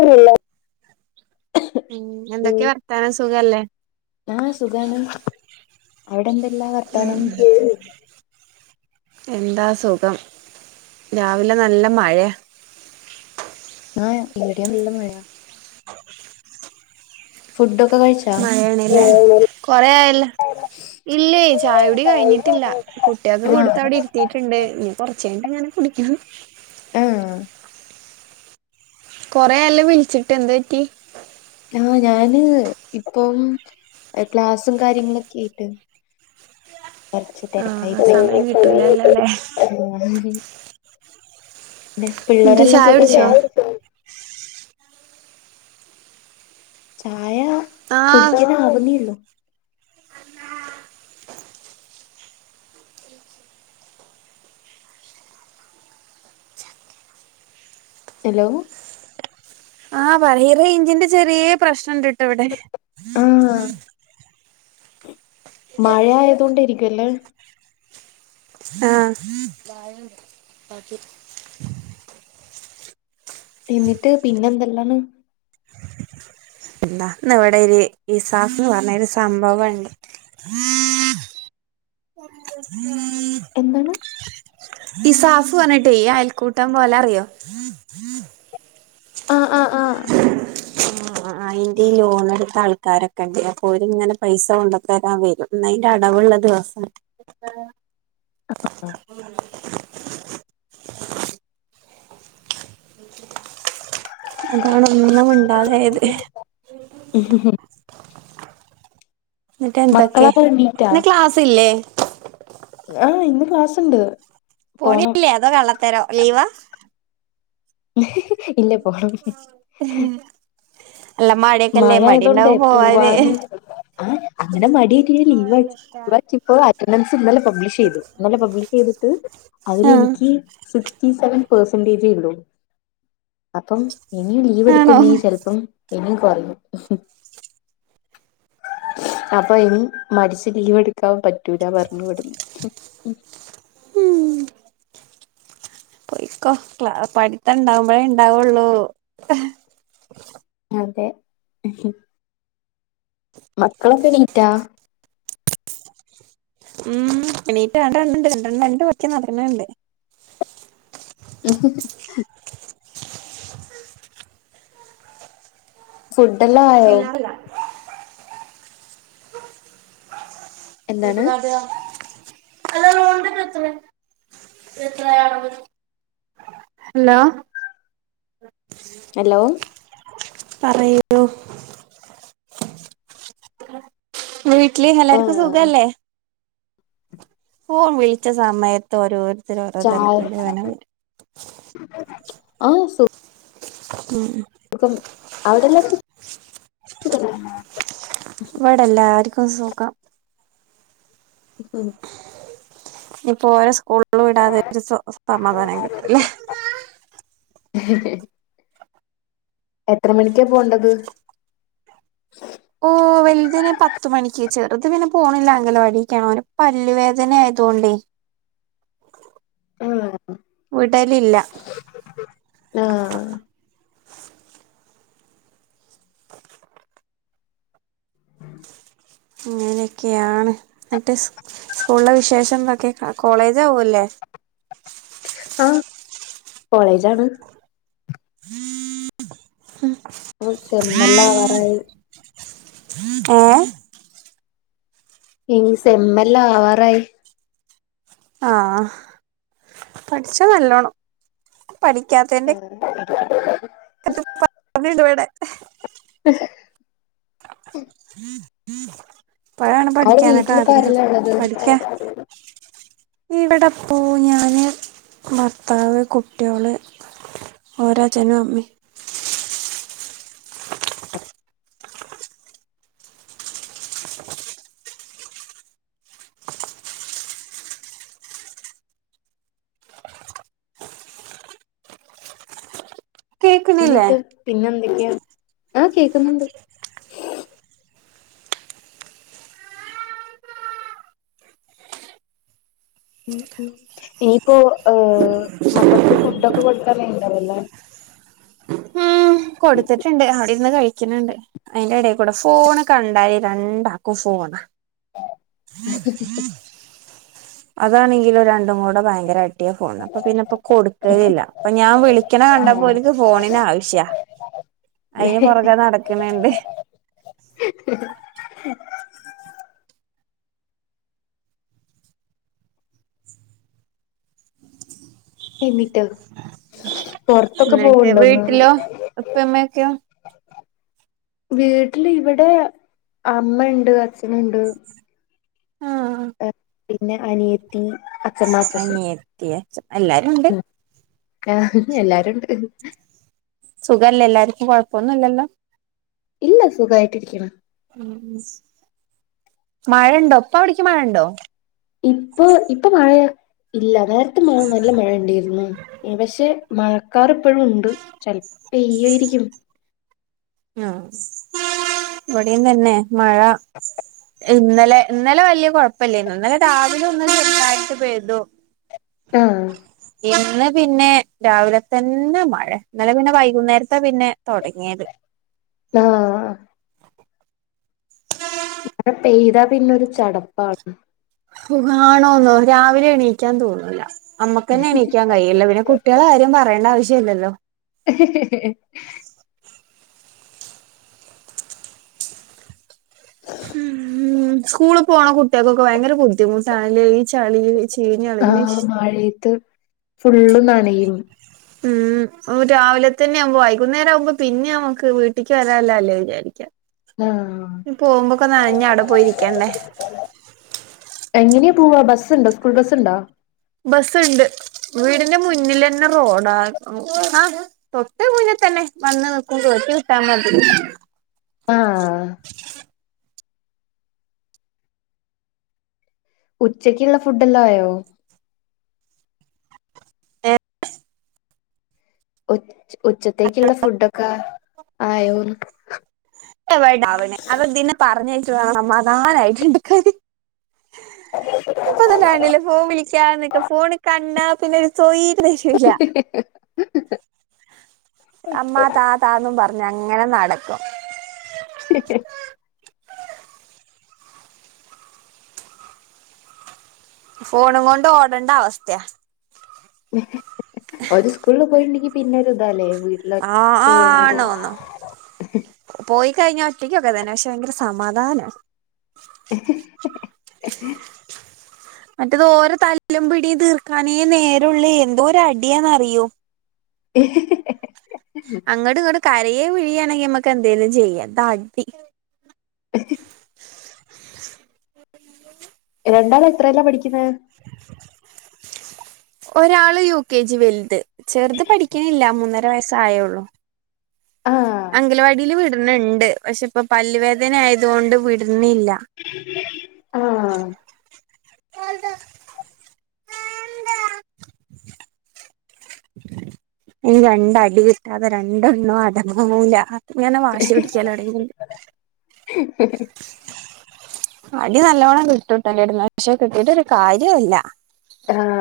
ഇല്ല. പിന്നെ എന്തൊക്കെയാ വർത്താനം സുഖല്ലേ. ആഹ് സുഖാണ് അവിടെ എന്തെല്ലാം വർത്താനം. എന്താ സുഖം രാവിലെ നല്ല മഴയാ. ആഹ് എവിടെ നല്ല മഴയാ. ഫുഡ് ഒക്കെ കഴിച്ച്. മഴയാണല്ലേ കൊറെ ആയല്ലോ. ഇല്ലേ, ചായകുടി കഴിഞ്ഞിട്ടില്ല. കുട്ടികക്ക് ആഹ് കൊടുത്ത് അവിടെ ഇരി എത്തിട്ടുണ്ട്, ഇനി കുറച്ച് കഴിമ്പം ഞാനും കുടിക്കും. ആഹ് കുറേ ആയല്ലോ വിളിച്ചിട്ട് എന്ത് പറ്റി. ആഹ് ഞാന് ഇപ്പം ക്ലാസും കാര്യങ്ങളൊക്കെ ആയിട്ട്. [inaudible] കുറച്ച് തിരക്കായി ആഹ് പോയി. സമയം കിട്ടൂലല്ലോ അല്ലേ പിന്നെ എന്നിട്ട് പിള്ളേരെല്ലാം ചായ സുഖല്ലേ. കുടിച്ചോ ചായ കുടിക്കാൻ ആവുന്നേള്ളൂ. ആഹ്. ഹലോ ആഹ് പറയ് റേഞ്ചിന്റെ ചെറിയ പ്രശ്നം ഉണ്ട്. എവിടെ ആഹ് മഴ ആയതുകൊണ്ട് ഇരിക്കുവല്ലേ. ആഹ്. എന്നിട്ട് പിന്നെ എന്തെല്ലാണ്. എന്താ ഇവിടെ ഒരു ഇസാഫ് പറഞ്ഞൊരു സംഭവം ഉണ്ട്. [unintelligible] എന്താണ് ഇസാഫ് പറഞ്ഞിട്ടെ ഈ അയൽക്കൂട്ടം പോലെ അറിയോ. ആഹ് ആഹ് ആഹ് ആഹ് അതിന്റെ ലോണെടുത്ത ആൾക്കാര്. കദിയപ്പോര് ഇങ്ങനെ പൈസ കൊണ്ടു തരാൻ വരും ഇന്നയ്ന്റെ അടവുള്ള ദിവസ [inaudible] അതാണ് ഒന്നും മിണ്ടാതായത്. [unintelligible] എന്നിട്ട് എന്തൊക്കെ മക്കളൊക്കെ എണീറ്റാ ഇന്ന് ക്ലാസ്സ് ഇല്ലേ. ആഹ് ഇന്ന് ക്ലാസ് ഇണ്ട്. പോണില്ലേ അതോ കള്ളത്തരോ ലീവാ. ഇല്ല പോണം. [unintelligible] മഴയൊക്കെല്ലേ മഴ ആയതോണ്ടേ മടിണ്ടാവും പോവാന് പോവാനും ആഹ് അങ്ങനെ മടിയായി ഇരുന്നാൽ ലീവ് ആവും [unintelligible] ഇപ്പൊ അറ്റൻഡൻസ് ഇന്നലെ പബ്ലിഷ് ചെയ്തു ഇന്നലെ പബ്ലിഷ് ചെയ്തിട്ട് ആഹ് അതിലെനിക്ക് സിക്സ്റ്റി സെവൻ പെർസെന്റേജേ ഉള്ളൂ അപ്പം ഇനിം ലീവ് ആണോ എടുക്കുന്നെൽ ചെലപ്പം ഇനിയും കുറയും അപ്പൊ ഇനി മടിച്ച് ലീവ് എടുക്കാൻ പറ്റൂല പറഞ്ഞു ഇവിട്ന്ന് ഉം പോയിക്കോല പഠിത്തുണ്ടാവുമ്പോഴേ ഇണ്ടാവുള്ളൂ അതെ മക്കളൊക്കെണീറ്റാ ഉം എണീറ്റ് [inaudible] [unintelligible] ഫുഡ്ല്ലാം ആയോ ല്ല എന്താണ് [unintelligible] എത്രയാ ഹലോ ഹലോ പറയൂ വീട്ടില് എല്ലാർക്കും ആഹ് സുഖല്ലേ ഫോൺ വിളിച്ച സമയ ത് ഓരോരുത്തര് ഓരോ ചായ തിരക്കല്ലും ഇങ്ങനെ വരും ആഹ് സു ഉം സുഖം അവിടെല്ലാരക്കും സു [inaudible] ഇവിടല്ലാർക്കും സുഖം ഉം ഇപ്പോ ഒരേ സ്കൂളിലും ഇടാതെ ഒരു സ സമാധാനം കിട്ടൂല്ലേ [unintelligible] എത്ര മണിക്കാ പോണ്ടത് ഓ വല്തിന് പത്ത് മണിക്ക് ചെറുത് പിന്നെ പോണില്ല അങ്കണവാടിക്കാ ഓൻ പല്ലുവേദന തൊണ്ടി ആഹ് വിടലില്ല ആഹ് അങ്ങനെയൊക്കെയാണ് എന്നിട്ട് സ്കൂളിലെ വിശേഷം എന്തൊക്കെ അ കോളേജ് ആവുല്ലേ ആഹ് കോളേജാണ് [inaudible] ഉം ഒരു സെമ്മല്ല ആവാറായി ഏഹ് ഈ സെമ്മല്ല ആവാറായി ആഹ് പഠിച്ച നല്ലോണം പഠിക്കാത്ത്ന്റെ [inaudible] [inaudible] [unintelligible] വെടെ [inaudible] ഇപ്പഴാണ് അവിടെ പഠിക്കാനൊക്കെ വീട്ടിലിപ്പ ആഗ്രഹം ആരെല്ലാ ഉള്ളത് പഠിക്കാ ഇവിടെ പോ ഞാന് ഭർത്താവ് കുട്ടിയൊള് ഒരേ അഛനും അമ്മിം കേക്കണില്ലേ എന്നീട്ട് പിന്നെ എന്തൊക്കെയാ ആഹ് കേക്കുന്നുണ്ട് ഉം ഉം ഇനിയിപ്പോ ഹ് മക്കൾക്ക് ഫുഡൊക്കെ കൊടുക്കാൻ കൊടുക്കാനായിണ്ടാവുല്ലേ [inaudible] കൊടുത്തിട്ടുണ്ട് അവിടെര് ന്ന് കഴി കഴിക്ന്ണ്ട് അയിന്റെ ഇടെകൂടെ ഫോണ് കണ്ടാ രണ്ടാക്കും ഫോണ [inaudible] അതാണെങ്കിലോ രണ്ടും കൂടെ ഭയങ്കര അടി കിട്ടിയ ഫോണ അപ്പൊ പിന്നെ ഇപ്പൊ കൊടുക്കലില്ല അപ്പ ഞാൻ വിളിക്കണ കണ്ടപ്പോ ഓല്ക്ക് ഫോണിന് ആവിശ്യയാ അയിന് പുറകെ നടക്കണണ്ട് എന്നിട്ടോ പൊറത്തൊക്കെ പോവ് എന്നിട്ട് ണ്ടോന്ന് വീട്ടിലോ ഉപ്പമ്മയൊക്കെയോ വീട്ടിൽ ഇവിടെ അമ്മ ണ്ട് അച്ചന് ണ്ട് ആഹ് പിന്നെ അനിയത്തി അച്ഛമ്മ അച്ഛച്ചൻ അനിയത്തി അച്ച എല്ലാരും ഉണ്ട് ആഹ് എല്ലാരുണ്ട് സുഖല്ലേ എല്ലാർക്കും കോഴപ്പൊന്നുല്ലല്ലോ ഇല്ല സുഖായിട്ട് രിക്കുണ് മഴണ്ടോ ഇപ്പ അവിടിക്കി മഴ ണ്ടോ ഇപ്പൊ ഇപ്പ മഴ ഇല്ല നേരത്തെ നല്ല മഴ ഉണ്ടായിരുന്നു പക്ഷെ മഴക്കാർ ഇപ്പഴും ഉണ്ട് ചലപ്പ പെയ്യായിരിക്കും അഹ് ഇവിടേം തന്നെ മഴ ഇന്നലെ ഇന്നലെ വല്യായ കൊഴപ്പല്ലേനു ഇന്നലെ രാവിലെ ഒന്ന് ചെറുതായിട്ട് പെയ്തു ആഹ് ഇന്ന് പിന്നെ രാവില തന്നെ മഴ ഇന്നലെ പിന്നെ വൈകുന്നേരത്താ പിന്നെ തൊടങ്ങിയത് ആഹ് ആഹ് മഴ പെയ്താ പിന്ന ഒരു ചടപ്പാണ് സുഖാണോന്നോ രാവിലെ എണീക്കാൻ തോന്നൂല്ല അമ്മക്കന്നെ എണീക്കാൻ കൈയില്ല പിന്നെ കുട്ടിയാളെ കാര്യം പറേണ്ട ആവിശ്യല്ലല്ലോ ഹ് ഹ് ഹ് മ്മ് സ്കൂൾ പോണ കുട്ടിയാകൊക്ക ഭയങ്കര ബുദ്ധിമുട്ടാണ് ലെ ഈ ചളി ആഹ് മഴയത്ത് ഫുള്ള് നനയും മ്മ് രാവില തന്നെ ആവുമ്പോ വൈകുന്നേരം ആകുമ്പോ പിന്നെ നമുക്ക് വീട്ടിക്കി വരാള്ള ല്ലേ വിചാരിക്കാ ആഹ് പോവുമ്പോക്ക നനഞ് അവിടെ പോയിരിക്കണ്ടേ എങ്ങിനയാ പോവാ ബസ് ഉണ്ടോ സ്കൂൾ ബസ് ണ്ടോ ബസ്സ് ഉണ്ട് വീടിന്റെ മുന്നിലന്നെ റോഡാ ആഹ് തൊട്ട് മുന്നെത്തന്നെ വന്ന് നിക്കും കേറ്റി വിട്ടാ മതി ആഹ് ഉച്ചക്കുള്ള ഫുഡെല്ലാം ആയോ ഉ ഉച്ചത്തേക്കുള്ള ഫുഡൊക്കെ ആയോന്ന് എവട ആവണ് അത് ഇതിനെ പറഞ്ഞയച്ച് വെണം സമാധാനായിട്ട് ഉണ്ടാക്കാൻ ഇപ്പത്തന്നെ കണ്ടില്ലേ ഫോൺ വിളിക്കാൻ നിക്കും ഫോണ് കണ്ടാ പിന്നെ ഓര് സൊയിരം തരൂല ഹ് ഹ് അമ്മാ താ താന്നും പറഞ്ഞ് അങ്ങനെ നടക്കും ഫോണും കൊണ്ട് ഓടണ്ട അവസ്ഥയാ ഓര് സ്കൂളിൽ പോയിട്ടുണ്ടെങ്കി പിന്നെ ഒരു ഇതാല്ലേ വീ ആഹ് ആഹ് ആണോന്നോ പോയിക്കഴിഞ്ഞ ഒറ്റക്കൊക്കെ തന്നെ പക്ഷെ ഭയങ്കര സമാധാനവാ ഹ് ഹ് ഹ് മറ്റേത് ഓരെ തല്ലും പിടിയും തീർക്കാനേ നേരവുള്ളേ എന്തോര അടിയാന്നറിയോ ഇ ഹ് ഹ് ഹ് അങ്ങട്ടും ഇങ്ങട്ടും കരയയും പിഴിയുവേയും ആണെങ്കിൽ നമ്മക്ക് എന്തേലും ചെയ്യാം ഇത് അടി [unintelligible] രണ്ടാളും എത്രയിലാ പഠിക്കുന്നത് ഒരാള് യു കെ ജി വലുത് ചെറുത് പഠിക്കണില്ല മൂന്നര വയസായുള്ളു ആഹ് അംഗനവാടിയിൽ വിടണണ്ട് പക്ഷെ ഇപ്പൊ പല്ലുവേദന ആയത് കൊണ്ട് വിടുന്നില്ല ആഹ് [unintelligible] ഇനി രണ്ട് അടി കിട്ടാതെ രണ്ടണ്ണവും അടങ്ങൂല്ല ഇങ്ങനെ വാശി പിടിക്കാൻ [inaudible] [unintelligible] അടി നല്ലോണം കിട്ടൂട്ടോ എന്റടുത്തുന്ന് പക്ഷെ കിട്ടീട്ട് ഒരു കാര്യവുമില്ല ആഹ്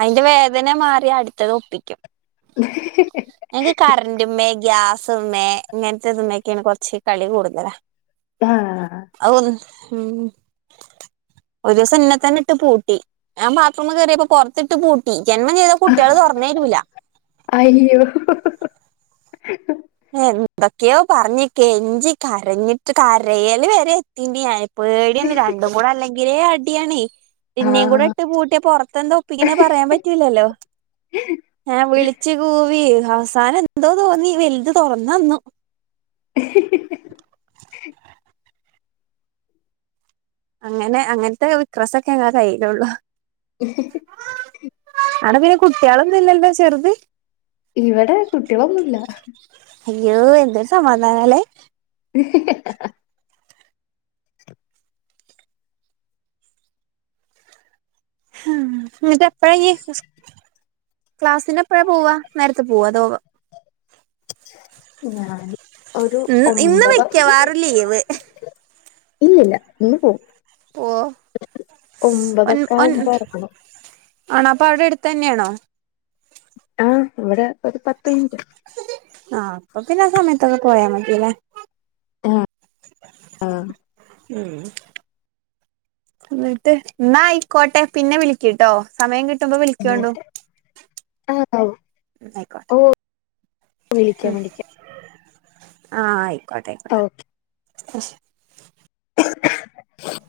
അതിന്റെ വേദന മാറിയാ അടുത്തത് ഒപ്പിക്കും [unintelligible] ഞങ്ങക്ക് കറന്റമ്മേ ഗ്യാസ്മ്മേ ഇങ്ങനത്തെ ഇതുമേലൊക്കെയാണ് കുറച്ച് കളി കൂടുതലാ ആഹ് ആഹ് ഉം ഒരു ദിവസം എന്നെ തന്നെ ഇട്ട് പൂട്ടി ഞാൻ ബാത്റൂമിൽ കയറിയപ്പോ പുറ ത്തിട്ട് പൂട്ടി ജന്മം ചെയ്താ കുട്ടികള് തുറന്ന് തരൂല്ല അയ്യോ ഹ എന്തൊക്കെയോ പറഞ്ഞ് കെഞ്ചി കരഞ്ഞിട്ട് കരയല് വരെ എത്തിയിനി ഞാൻ പേടിയാണ് രണ്ടും കൂടെ അല്ലെങ്കിലേ അടിയാണ് എന്നേയും കൂടെ ഇട്ട് പൂട്ടിയ പുറത്തെന്താ ഒപ്പിക്കുന്നെ പറയാൻ പറ്റൂലല്ലോ ആഹ് ഞാൻ വിളിച്ചു കൂവി അവസാനം എന്തോ തോന്നി വലുത് തുറന്ന് തന്നു ഹാ ഹാ ഹാ ഹാ അങ്ങനെ അങ്ങനത്തെ വിക്രസൊക്കെ ഞങ്ങടെ കയ്യിലുള്ളു ഈ ഹഹ അവിടെ പിന്നെ കുട്ടികളൊന്നും ഇല്ലല്ലോ ചെറുത് ഇവിടെ കുട്ടികളൊന്നും ഇല്ല അയ്യോ എന്തൊരു സമാധാനം അല്ലേ ഹ്ഹ് എന്നിട്ട എപ്പഴാ ഇയ്യ് ക്ലാസ്സിന് എപ്പഴാ പോവാ നേരത്തെ പോവാ അതോ ഞാൻ ഒരു ഉം ഇന്ന് ഒമ്പത് മിക്കവാറും ലീവ് ഇല്ലില്ല ഇന്ന് പോവും ഓ ഒൻ ഒമ്പതൊക്കെ ഒൻ ആകുമ്പോ ഇറങ്ങണം ആണോ അപ്പൊ അവിടെ അടുത്ത് തന്നെയാണോ ആഹ് ഇവിടെ ഒരു പത്ത് മിനിറ്റ് ആഹ് അപ്പൊ പിന്നെ ആ സമയത്തൊക്കെ പോയാ മതില്ലേ ആഹ് ഉം എന്നിട്ട് എന്നായിക്കോട്ടെ പിന്നെ വിളിക്ക ട്ടോ സമയം കിട്ടുമ്പോ വിളിക്കണ്ടോ ആഹ് ഓഹ് വിളിക്ക വിളിക്കാം ആഹ് ആയിക്കോട്ടെ ഓ ആയിക്കോട്ടെ [unintelligible]